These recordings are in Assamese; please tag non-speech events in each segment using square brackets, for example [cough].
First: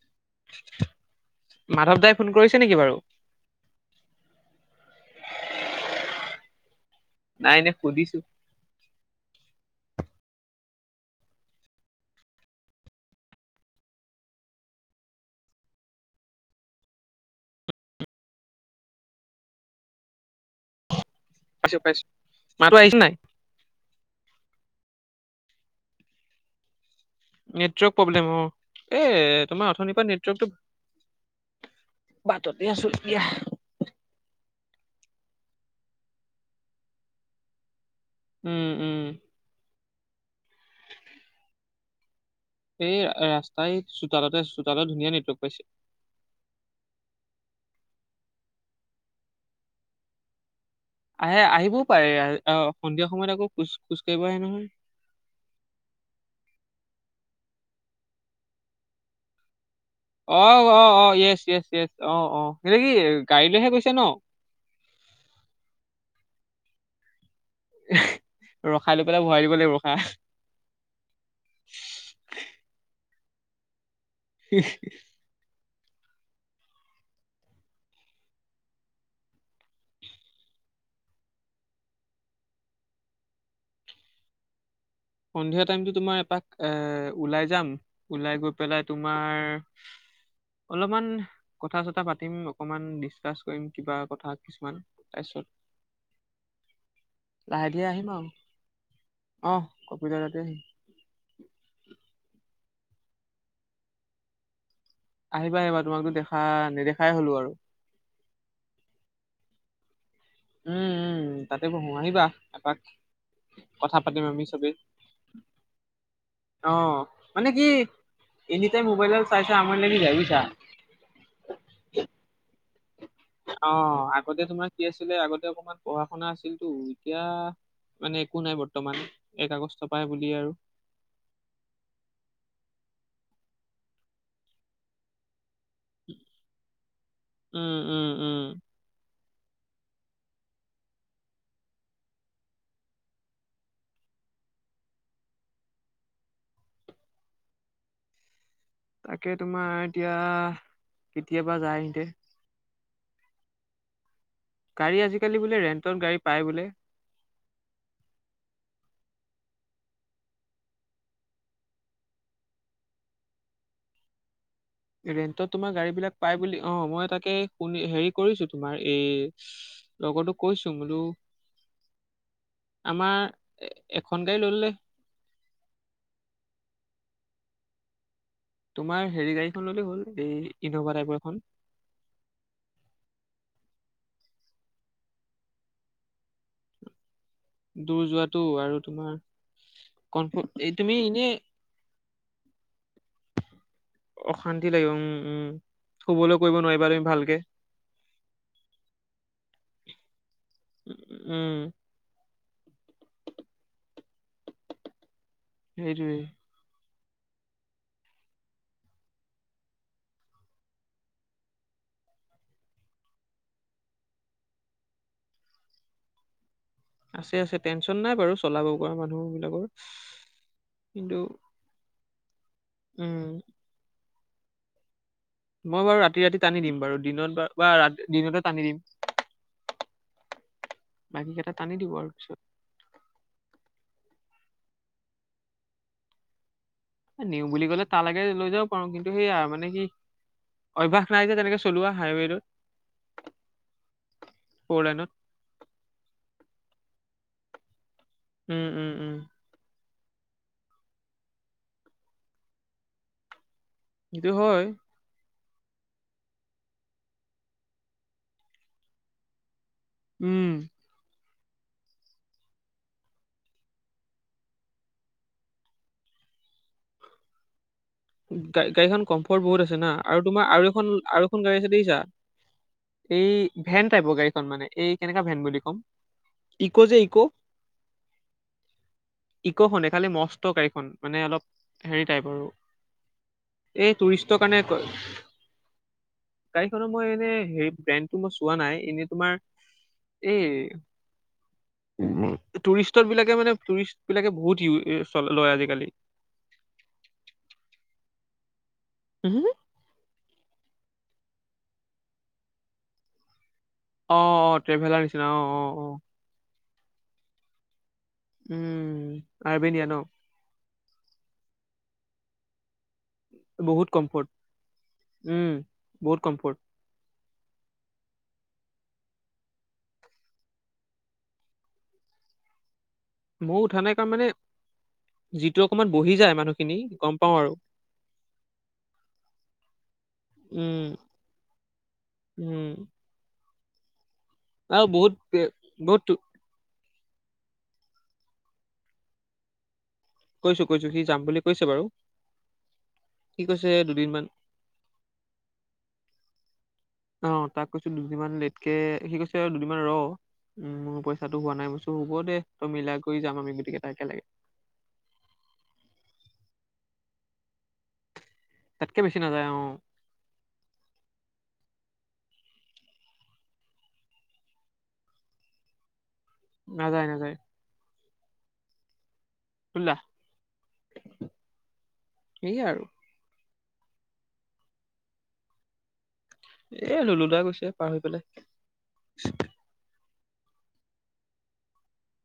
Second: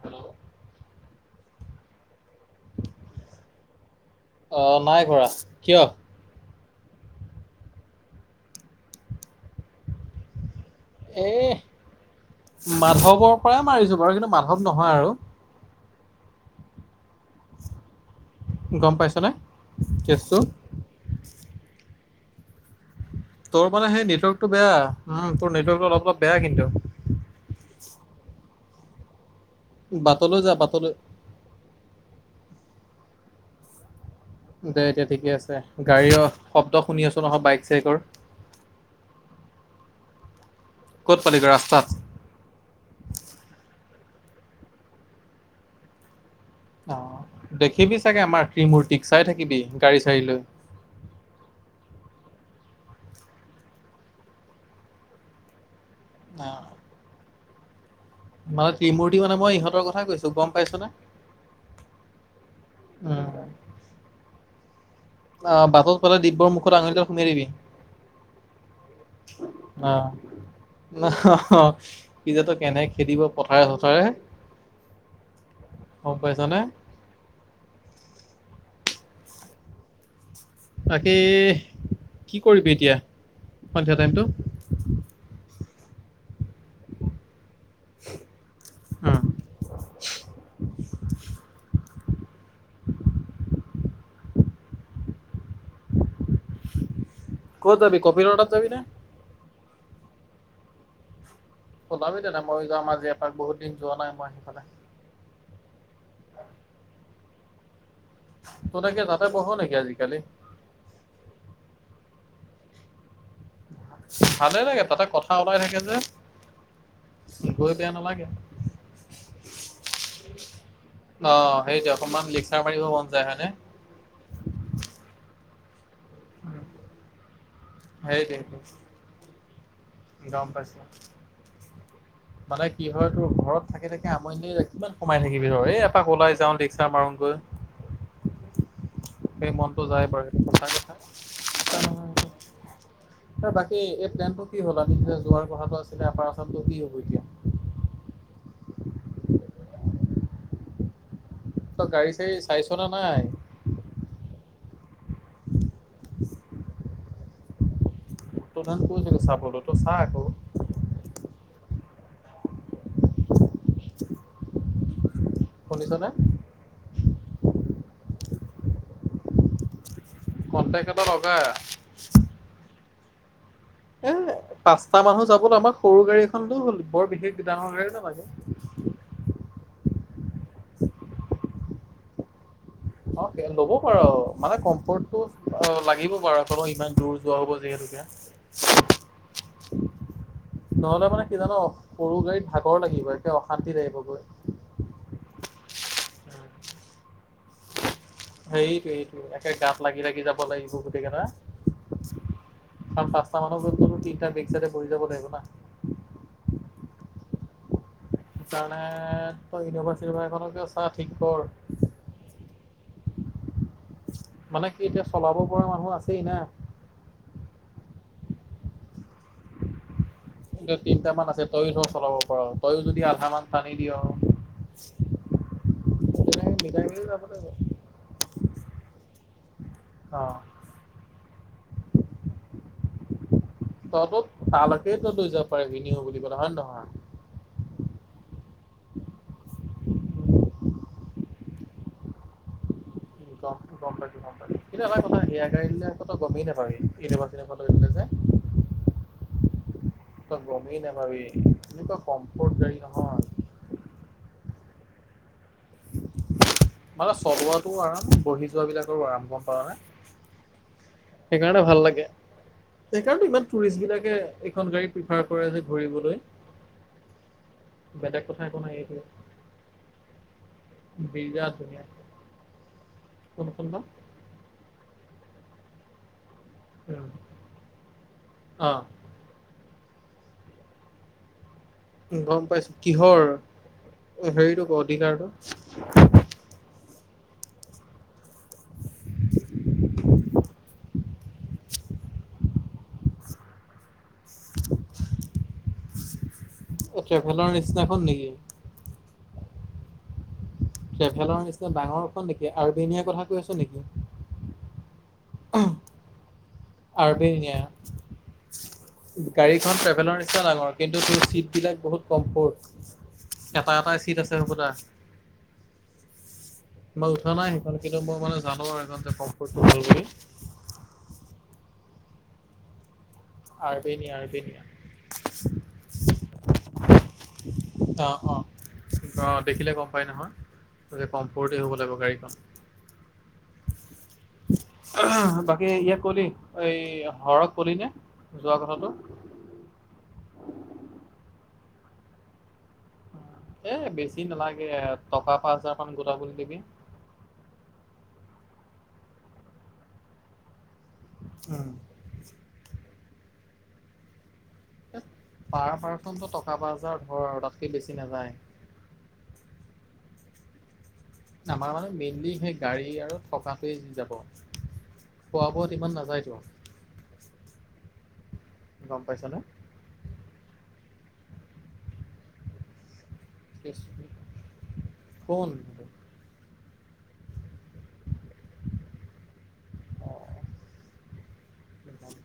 হেল্ল' মাধৱ দাই ফোন কৰিছে নিকি বাৰু? অ' নাই কৰা, কিয়? নাই এনে সুধিছো। হেহ, মাধৱৰ পৰাই মাৰিছোঁ বাৰু কিন্তু মাধৱ নহয় আৰু। গম পাইছনে? কেছটো। পাইছো-পাইছো, মাততো আহিছে নাই? তোৰ মানে সেই নেটৱৰ্কটো বেয়া উম, তোৰ নেটৱৰ্কটো অলপ অলপ বেয়া কিন্তু। নেটৱৰ্ক পব্লেম অ', এ তোমাৰ অথনিৰ পৰা বাটলৈ যা নেটৱৰ্কটোক বাটলৈ বাটতে আছো দিয়াহ। দে এতিয়া ঠিকে আছে গাড়ী-ৰ' শব্দ শুনি আছো নহয় বাইক-চাইকৰ। উম, উম। ক'ত পালি গৈ? ৰাস্তাত এই ৰা-ৰাস্তাই চোতালতে, চোতালত ধুনীয়া নেটৱৰ্ক পাইছে। অ, দেখিবি চাগে আমাৰ ট্ৰী-মূৰ্তিক চাই থাকিবি গাড়ী-চাড়ী লৈ। আহে আহিবও পাৰে আৰু, অ, সন্ধিয়া সময়ত আকৌ খোজ-খোজ কাৰিব আহে নহয়। অ'। মান, ত্ৰিমূৰ্তি, মানে, মই ইহতৰ অ', অ', অ', য়েচ, য়েচ, য়েছ। অ', অ', সিহঁতে কি উম গাড়ী লৈহে গৈছে ন। অ, বাটত পালে, দিব্যৰ মুখত, আঙুলিডাল [unintelligible] দিবি। ৰখাই লৈ পেলাই, ভৰাই দিব লাগিব ৰখা। পিছত, তোক কেনেকে খেদিব, পথাৰে-চথাৰে। [unintelligible] গম পাইছ নে। তাকে, কি কৰিবি এতিয়া, সন্ধিয়া টাইমতটো? সন্ধিয়া টাইমতো, তোমাৰ, এপাক এ ওলাই যাম। ওলাই গৈ পেলাই, উম, তোমাৰ অলপমান, কথা-চথা পাতিম। অকমান, ডিচকাচ কৰিম, কিবা কথা কিছুমান। তাৰপিছত লাহে ক'ত ধীৰে যাবি আহিম আৰু, কপিলৰ তাত যাবি নে? আহ, [unintelligible] আহিম। ওলাবি তেন্তে, মই যাম আজি এপাক বহুত দিন যোৱা নাই মই হেইফালে। আহিবা, আহিবা। তোমাকতো, দেখা নেদেখাই হ'ল আৰু। [unintelligible] তাতে বহ নেকি আজিকালি? উম, উম, তাতে বহোঁ। আহিবা এপাক। কথা পাতিম, আমি চবেই। ঠিক আছে। অ, মানে, কি, এনি টাইম মোবাইলদাল চাই, চাই, আমনি লাগি যায়, বুজিছা। অ, সেইটোৱে, অকণমান লেকচাৰ মাৰিব মন যায় হয়নে। অ, আগতে তোমাৰ কি আছিলে। আগতে, অকণমান পঢ়া-শুনা আছিলতো। এতিয়া, মানে, সেইটোৱে একো নাই। সেইটোৱে, বৰ্তমান, এক আগষ্ট পা হে [unintelligible] মানে কি হয়, তোৰ ঘৰত থাকে থাকে, আমনি লাগি যায়। কিমান সোমাই থাকিবি ৰ এ পাক ওলাই যাওঁ। লেকচাৰ মাৰোগৈ। উম, উম, উম। সেই, মনটো যায় বাৰু। সেইটো সচাঁ কথা। বাকী, এই প্লেনটো কি হ'ল? আমি যোৱাৰ কথাটো আছিলে। আপাৰ আছামটো কি হ'ব এতিয়া। তাকে, তোমাৰ এতিয়া কেতিয়াবা যায় তই, সিহঁতে গাড়ী-চাড়ী চাইছনে নাই? গাড়ী, আজিকালি বোলে, ৰেণ্টত গাড়ী পায় বোলে। তোক দেখোন কৈছিলো, চাবলে, তই চা আকৌ। [inaudible] ৰেণ্টত, তোমাৰ, শুনিছনে গাড়ীবিলাক পায় বুলি। অ, মই তাকে হেৰি কৰিছোঁ, তোমাৰ এই লগৰটোক কৈছোঁ কণ্টেক্ট বোলো এটা লগা আমাৰ এ এখন গাড়ী ল'লে [unintelligible] মানুহ যাবলৈ, আমাক সৰু গাড়ী এখন হ'লেও হ'ল। বৰ বিশেষ ডাঙৰ গাড়ীও নালাগে। তোমাৰ হেৰি, গাড়ীখন ল'লে হ'ল। এই ইন'ভা টাইপৰ এখন। অ, ল'ব পাৰ মানে, কমফৰ্টটো অ, লাগিব বাৰু। [unintelligible] ইমান দূৰ যোৱা হ'ব দূৰ যোৱাটো আৰু তোমাৰ যিহেতুকে। কমফ এই তুমি নহ'লে, মানে এনেই কি হ'ব জান? সৰু গাড়ীত ভাগৰ লাগিব, একে অশান্তি লাগিব গৈ। অশান্তি লাগিব। উম, উম, শুবলৈ কৰিব নোৱাৰিবা তুমি ভালকে। সেইটো, সেইটো, একে গাত লাগি, লাগি যাব লাগিব, গোটেই কেইটা। উম আৰু পাঁচটা মানুহ, [unintelligible] তিনিটা বেগ চাইডে বহি যাব লাগিব নে। সেইটোৱে। কাৰণে, তই এনোভা-চিনোভা এখনকে চা, ঠিক কৰ। মানে কি, এতিয়া চলাব পৰা মানুহ আছেই না। আছে, আছে। টেনশ্যন নাই বাৰু, চলাব পৰা মানুহবিলাকৰ। তিনিটা মান আছে, তইয়ো ধৰ, চলাব পাৰ। তইও যদি উম আধা মান টানি দিয় মই বাৰু ৰাতি ৰাতি তেনেকে টানি দিম মিলাই বাৰু মেলি যাব দিনত লাগিব বা দিনতে টানি দিম অ' বাকী কেইটা টানি দিব আৰু পিছত তইতো তালৈকে তই লৈ যাব পাৰে নিও বুলি ক'লে হয় নে নহয় নিওঁ বুলি ক'লে তাল লাগে লৈ যাব পাৰো কিন্তু সেইয়া মানে কি অভ্যাস নাই যে তেনেকে চলোৱা হাইৱেটোত গম পাইছোঁ গম ফ'ৰ লাইনত পাইছোঁ এয়া গাৰি ললে আকৌ টো গমেই নাপাবি ইউনিভাৰ্চিট ফালে গলে যে উম উম উম তই গমেই নাাপাবি এনেকুৱা কমফৰ্ট গাড়ী নহয় হেটো হয় মানে চলোৱাটো আৰাম বঢ়ি যোৱাটো আৰু আৰাম গম পাইছা নে উম সেইকাৰণে ভাল লাগে সেইকাৰণে ইমান টুৰিষ্ট বিলাকে এখন গাড়ী প্ৰিফাৰ কৰে যে ঘূৰিবলৈ বেলেগ কথা একো গা নাই গাড়ীখন এইটোৱে কম্ফৰ্ট বহুত আছে না আৰু তোমাৰ আৰু আৰুখন বিৰাট গাড়ী আছে ধুনীয়া দেখিছা এই কোনখন বা ভেন টাইপৰ গাড়ীখন মানে এই কেনেকা ভেন বুলি ক'ম ইক' যে ইক অ ইকো খনে খালি মস্ত কৈ গাড়ীখন মানে অলপ হেৰি টাইপ গম আৰু পাইছো কিহৰ এই টুৰিষ্টৰ কাৰণে হেৰিটো ক অধিকাৰটো গাড়ীখনৰ মই এনে হে ব্ৰেণ্ডটো মই চোৱা নাই এনে তোমাৰ এই টুৰিষ্টৰ বিলাকে মানে টুৰিষ্ট বিলাকে বহুত লয় আজিকালি ট্ৰেভেলাৰ নিচিনাখন নেকি [inaudible] ট্ৰেভেলাৰ নিচিনা ডাঙৰ খন নেকি আৰ্মেনিয়া কথা কৈ আছ নেকি অ', অ', ট্ৰেভেলাৰ নিচিনা অ', অ', অ', আৰবেনিয়া উম গাড়ীখন আৰ্বেনিয়া ন ট্ৰেভেলৰ নিছিনা ডাঙৰ কিন্তু চিট বিলাক বহুত কম্ফৰ্ট এটা বহুত এটা চিট কমফৰ্ট আছে হ'ব লা উম বহুত কমফৰ্ট উঠা নাই সেই কিন্তু মই মানে জানো আৰু সেইখন যে কম্ফৰ্তটো ভাল বুলি মই উঠা নাই কাৰণ আৰ্বেনিয়া মানে আৰ্বেনিয়া যিটো অকমান বহি যায় মানুহখিনি গম পাওঁ আৰু অ', অ', অ', দেখিলে গম পাই নহয় উম গতিকে কম্ফৰ্তে হ'ব লাগিব গাড়ীখন উম আৰু বহুত এ, বাকী ইয়াক বহুত তো- কলি এই হৰক কলি নে যোৱা কথাটো কৈছো কৈছো সি যাম বুলি কৈছে বাৰু সি কৈছে এ বেছি দুদিনমান নালাগে টকা পাঁচ হাজাৰ মান গোটাব দিবি অ' তাক কৈছো দুদিনমান লেটকে সি কৈছে দুদিনমান ৰ মোৰ পইচা পইছাটো হোৱা নাই হব দে তই মিলাই কৰি যাম আমি গোটেকেটা একেলগে পাৰ পাৰ্চনো টকা পাচ হাজাৰ ধৰ আৰু তাতকে বেছি নাযায় তাতকে বেছি নাযায় অ' আমাৰ মানে মেইনলি সেই গাড়ী আৰু থকাতোৱে যাব খোৱা বোৱাত ইমান নাযায় তো নাযায় নাযায় গম পাইছ নে [unintelligible] এই আৰু কোন এ লোলোদা গৈছে পাৰ হৈ পেলাই-। অ [inaudible]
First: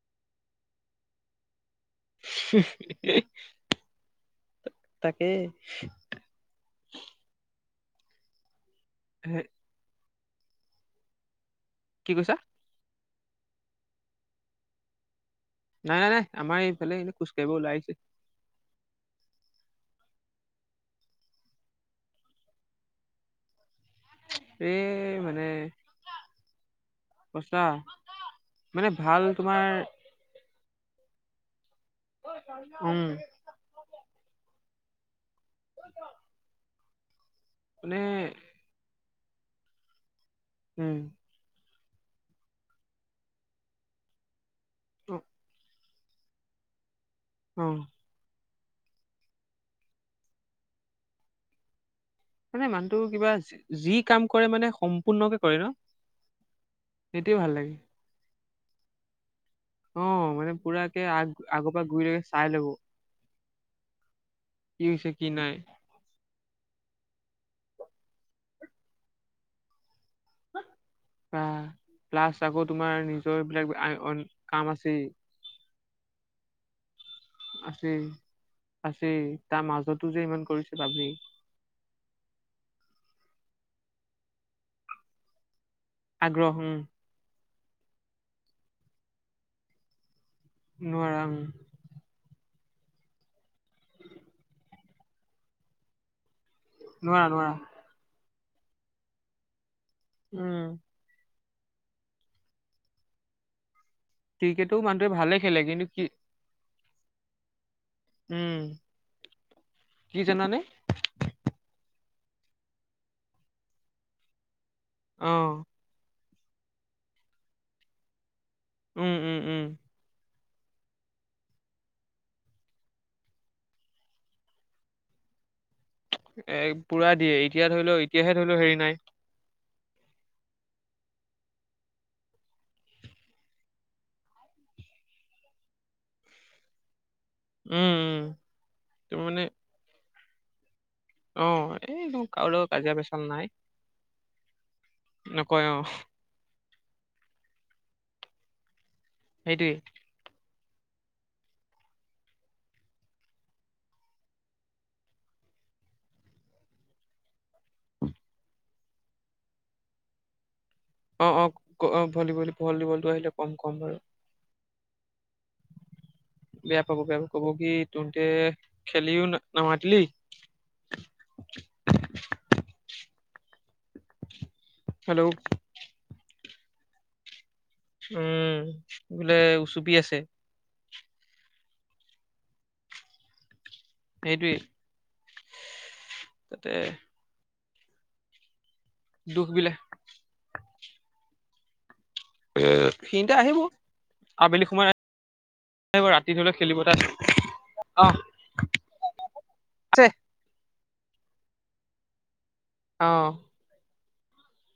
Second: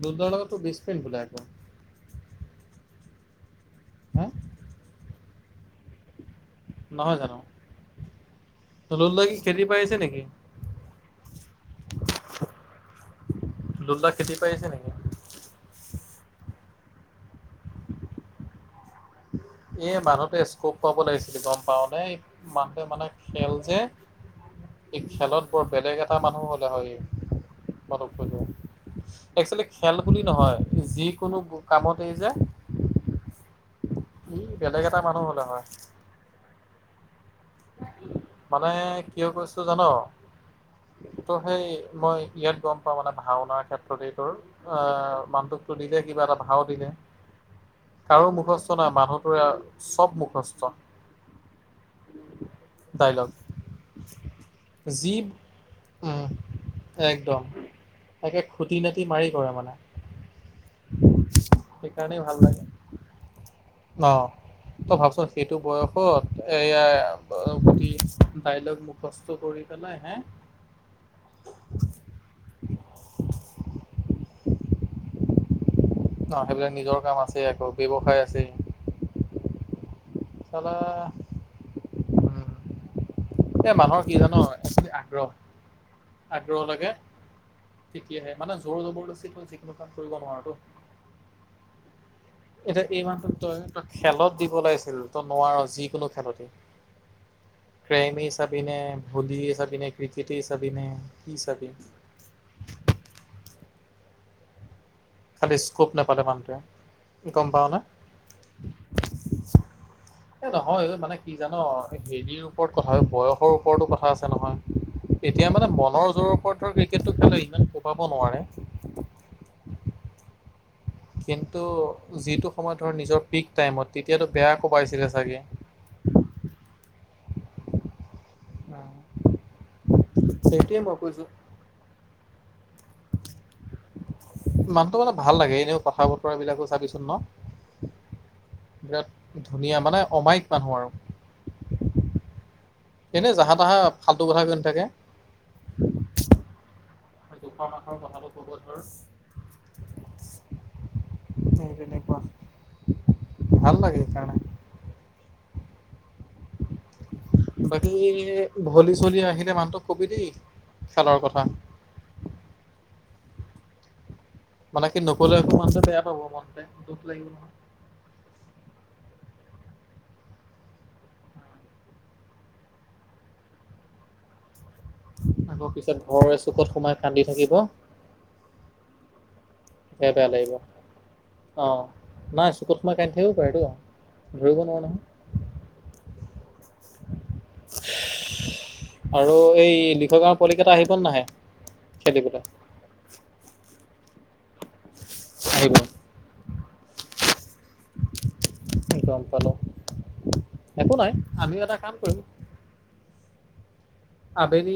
লোলো দা লগত বোলে বেষ্ট ফ্ৰেণ্ড বোলে আকৌ উমঃ এ হা তাকেই নহয় জানো, লোলোদা কি হে খেতি পৰা আহিছে নেকি? কি কৈছা? লোলল দা খেতি পৰা আহিছে নেকি, নাই নাই আমাৰ এইফালেই এনে খোজ কাহিব ওলাই আহিছে। এই বান্ধটে স্কোপ পাব লাগিছিলে গ'ম পাৱনে মানুহে মানে খেল যে এ ই মানে খেলত বৰ বেলেগ এটা মানুহ হ'লে হয়ই। সঁচা কথা নোখোনে মানে ভাল এক্সচোৱেলি তোমাৰ খেল বুলি নহয়, যি কোনো কামতেই যে উম। ই বেলেগ এটা মানুহ হ'লে হয়। নিৰ মানে কিয় কৈছোঁ জানো। উম। ত' সেই মই ইয়াত গ'ম পাওঁ। মানে ভাওনাৰ ক্ষেত্ৰতে এইটোৰ অ' মানুটোকতটো দিলে কিবা এটা ভাও দিলে। উম। কাৰো মুখস্থ নাই মানুহতোৰে চ'ব মুখস্থ। মানে মানুহটো ডাইলগ কিবা যি কাম কৰে মানে যি সম্পূৰ্ণকে কৰে ন। উম সেইটোৱে একদম ভাল লাগে। তাকে খুটি নাতি মাৰি কৰে মানে। অ' মানে পুৰাকে আগ আগ পৰা সেইকাৰণেই গুৰিলেকে ভাল চাই লাগে ল'ব। অ' কি তই হৈছে কি ভাবচোন নাই সেইটো বয়স। ক'ত এইয়া গ ডাইলগ মুখস্থ কৰি পেলাইহে। বা প্লাছ আকৌ তোমাৰ নিজৰ এইবিলাক আই অন কাম আছেই। অ' সেইবিলাক নিজৰ কাম আছে। আকৌ আছেই ব্যৱসায় আছেই আছেই তাৰ মাজতো যে ইমান চালা কৰিচো চাবি। এ মানুহৰ কি জানো আগ্ৰহ, আগ্ৰহ লাগে। তেতিয়াহে মানে জোৰ জবৰদস্তি তই যিকোনো কাম কৰিব নোৱাৰ টো। নোৱাৰা উম। এতিয়া এই মাহটোত তই তই খেলত দিব লাগিছিল। তই নোৱাৰা যিকোনো খেলতে। নোৱাৰা, নোৱাৰা। ক্ৰেমে চাবি নে, ভলিয়েই চাবি নে, ক্ৰিকেটেই উম চাবি নে কি চাবি ক্ৰিকেটো মানুহটোৱে ভাল খালী স্কপ নাপাতে মানুহটোৱে। গ'ম পাৱ নে উম কি এ জানানে নহয় অ' মানে। কি জান হেৰিৰ ওপৰত কথা বয়সৰ ওপৰতো কথা আছে নহয়। অ এতিয়া মানে মনৰ জোৰৰ ওপৰতৰ ক্ৰিকেটটো খেলে ইমান কোবাব নোৱাৰে। উম, উম, উম। কিন্তু যিটো সময়ত ধৰ নিজৰ পিক টাইমত তেতিয়াতো বেয়া কোবাইছিলে চাগে। এক পুৰা দিয়ে এতিয়া ধৰি ল এতিয়াহে ধৰি লওঁক হেৰি নাই। সেইটোৱে মই কৈছোঁ। মানুহটো মানে ভাল লাগে, এনেও কথা বতৰা বিলাকো চাবিচোন ন। উম উম তুমি মানে বিৰাট ধুনীয়া মানে অমায়িক মানুহ আৰু। অ, এইটো কাৰো লগত কাজিয়া পেচাল নাই। ফালটো কথা কৈ নাথাকে। নকয় অ'। দুশ মানুহৰ কথাটো ক'ব ধৰ। সেইটোৱে। সেই তেনেকুৱা, ভাল লাগে সেইকাৰণে। বাকী ভলী, চলী আহিলে মানুহটোক কবি দেই। খেলৰ অ', কথা অ', অ', ভলিবলি-ভলীবলটো আহিলে ক'ম, ক'ম বাৰু। মানে কি নক'লে আকৌ মানুহটোৱে বেয়া পাব মন বেয়া পাব বেয়া পাব, ক'ব কি, তহঁতে খেলিও নামাতিলি [inaudible] আকৌ পিছত ঘৰৰ এচুকত সোমাই কান্দি থাকিব। উম, বোলে উুচু বেয়া, বেয়া লাগিব, অ, নাই চুকত সোমাই কান্দি থাকিব পাৰেতো। সেইটোৱেই, ধৰিব নোৱাৰো নহয় তাতে আৰু দুখ এই বিলাই [unintelligible] গাঁৱৰ পোৱালিকেইটা আহিব নাহে খেলিবলৈ? এ, সিহঁতে আহিব, আবেলি সময়। আহিব। ৰাতি ধৰি ল খেলিবলৈ [unintelligible] গম পালো, আছে একো নাই, আমিও এটা কাম কৰিম। অ'। আবেলি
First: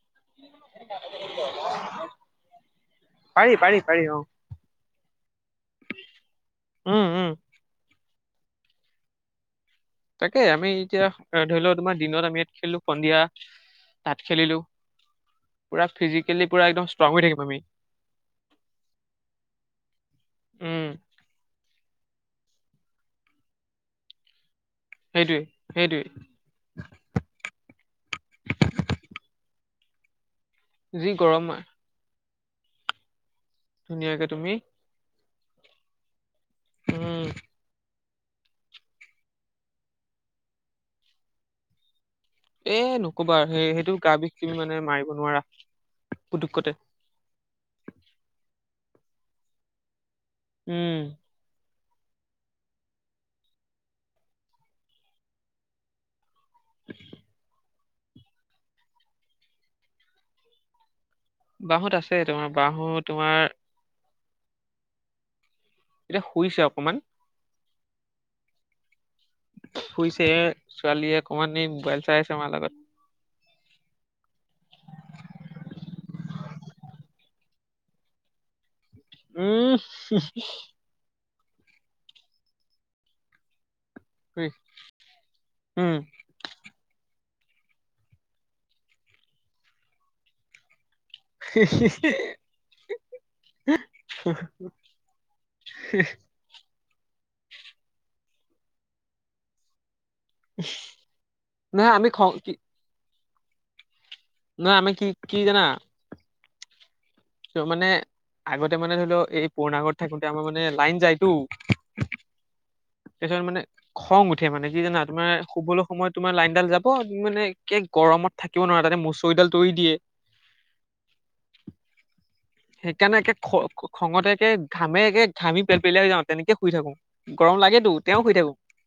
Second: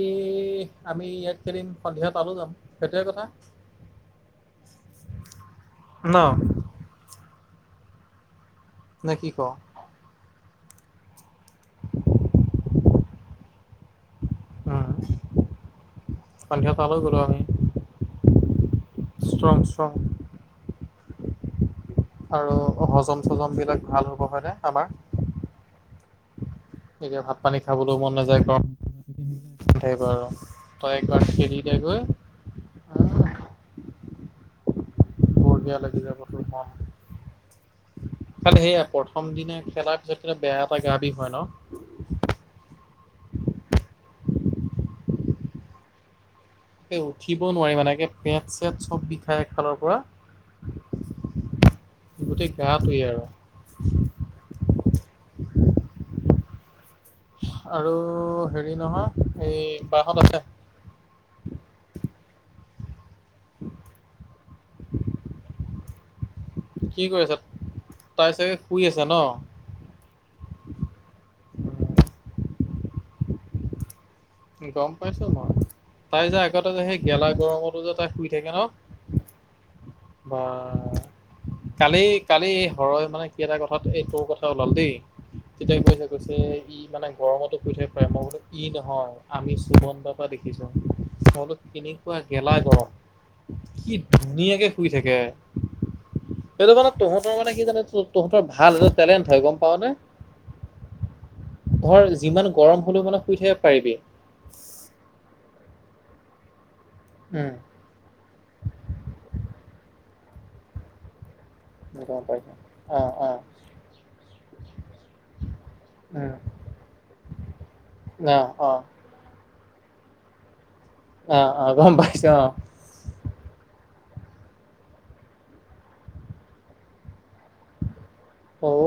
আমি ইয়াত খেলিম, সন্ধিয়া তালৈও যাম, সেইটোহে কথা। পাৰি পাৰি পাৰি অ ন? উম, উম। নে, কি, ক? তাকে, আমি এতিয়া ধৰি লোৱা তোমাৰ দিনত আমি ইয়াত খেলিলো, সন্ধিয়া তাত খেলিলোঁ, উম, পূৰা ফিজিকেলি পূৰা সন্ধিয়া একদম তালৈ ষ্ট্ৰং গ'লো হৈ থাকিম আমি। Strong, strong. উম। আৰু হজম চজম বিলাক ভাল হ'ব, হয়নে আমাৰ? সেইটোৱেই, সেইটোৱেই। তেতিয়া ভাত, পানী খাবলৈও মন নাযায় গৰম [inaudible] থাকিব আৰু। তই যি একবাৰ গৰম খেলি দে গৈ ধুনীয়াকে তুমি বেয়া লাগি যাব তোৰ উম মনটো। খালি সেয়াই, প্ৰথম দিনা খেলাৰ পিছত কিন্ত বেয়া এটা গা বিষ হয় ন? এ, নকবা আৰু, সেই-সেইটো গা বিষ তুমি মানে মাৰিব নোৱাৰা, পুটুককতে। উঠিব নোৱাৰি মানে, একে পেট, চেট চব বিষায় এফালৰ পৰা উম। গোটেই, গাটোৱে আৰু। [inaudible] আৰু হেৰি নহয় এই বাহঁত আছে। বাহঁত আছে তোমাৰ, বাহঁত তোমাৰ [inaudible] এতিয়া শুইছে অকমান। কি কৰি আছে, তাই চাগে শুই আছে ন? শুইছে, এই ছোৱালীয়ে অকমান এই মোবাইল চাই আছে মাৰ লগত। গম পাইছো মই, তাই যে আগতে যে সেই গেলা গৰমতো যে তাই শুই থাকে ন? উম বা, কালি, কালি হৰই মানে এটা কথাত এই তোৰ কথা হুই, ওলাল দেই, তেতিয়া উম কৈছে, কৈছে যে ই মানে গৰমতো শুই থাকিব পাৰে, মই বোলো ই নহয়, আমি সুমন বা পৰা দেখিছোঁ। মই বুলো কেনেকুৱা গেলা গৰম কি ধুনীয়াকে শুই থাকে। সেইটো মানে তহঁতৰ মানে কি জান, ত-তহঁতৰ ভাল, এইটো টেলেণ্ট হয় গম পাৱনে? [inaudible] নহয় ধৰ আমি খং যিমান কি গৰম হলেও মানে শুই থাকে পাৰিবি নহয় আমি কি কি জানা উম তো মানে, আগতে মানে ধৰি লও! এই পুৰণা ঘৰত থাকোতে আমাৰ মানে লাইন যায়তো গম পাইছোঁ তাৰপিছত, মানে খং উঠে মানে কি জানা! তোমাৰ শুবলৈ সময়ত উম তোমাৰ লাইনডাল যাব মানে একে অ গৰমত থাকিব অ নোৱাৰে! তাতে মচৰিডাল তৰি দিয়ে অ', অ', গম পাইছো অ' সেইকাৰণে, একে খ খঙতে একে ঘামে একে ঘামি পেল পেলাই যাওঁ তেনেকে শুই থাকো গৰম লাগেতো তেওঁ শুই থাকো অ'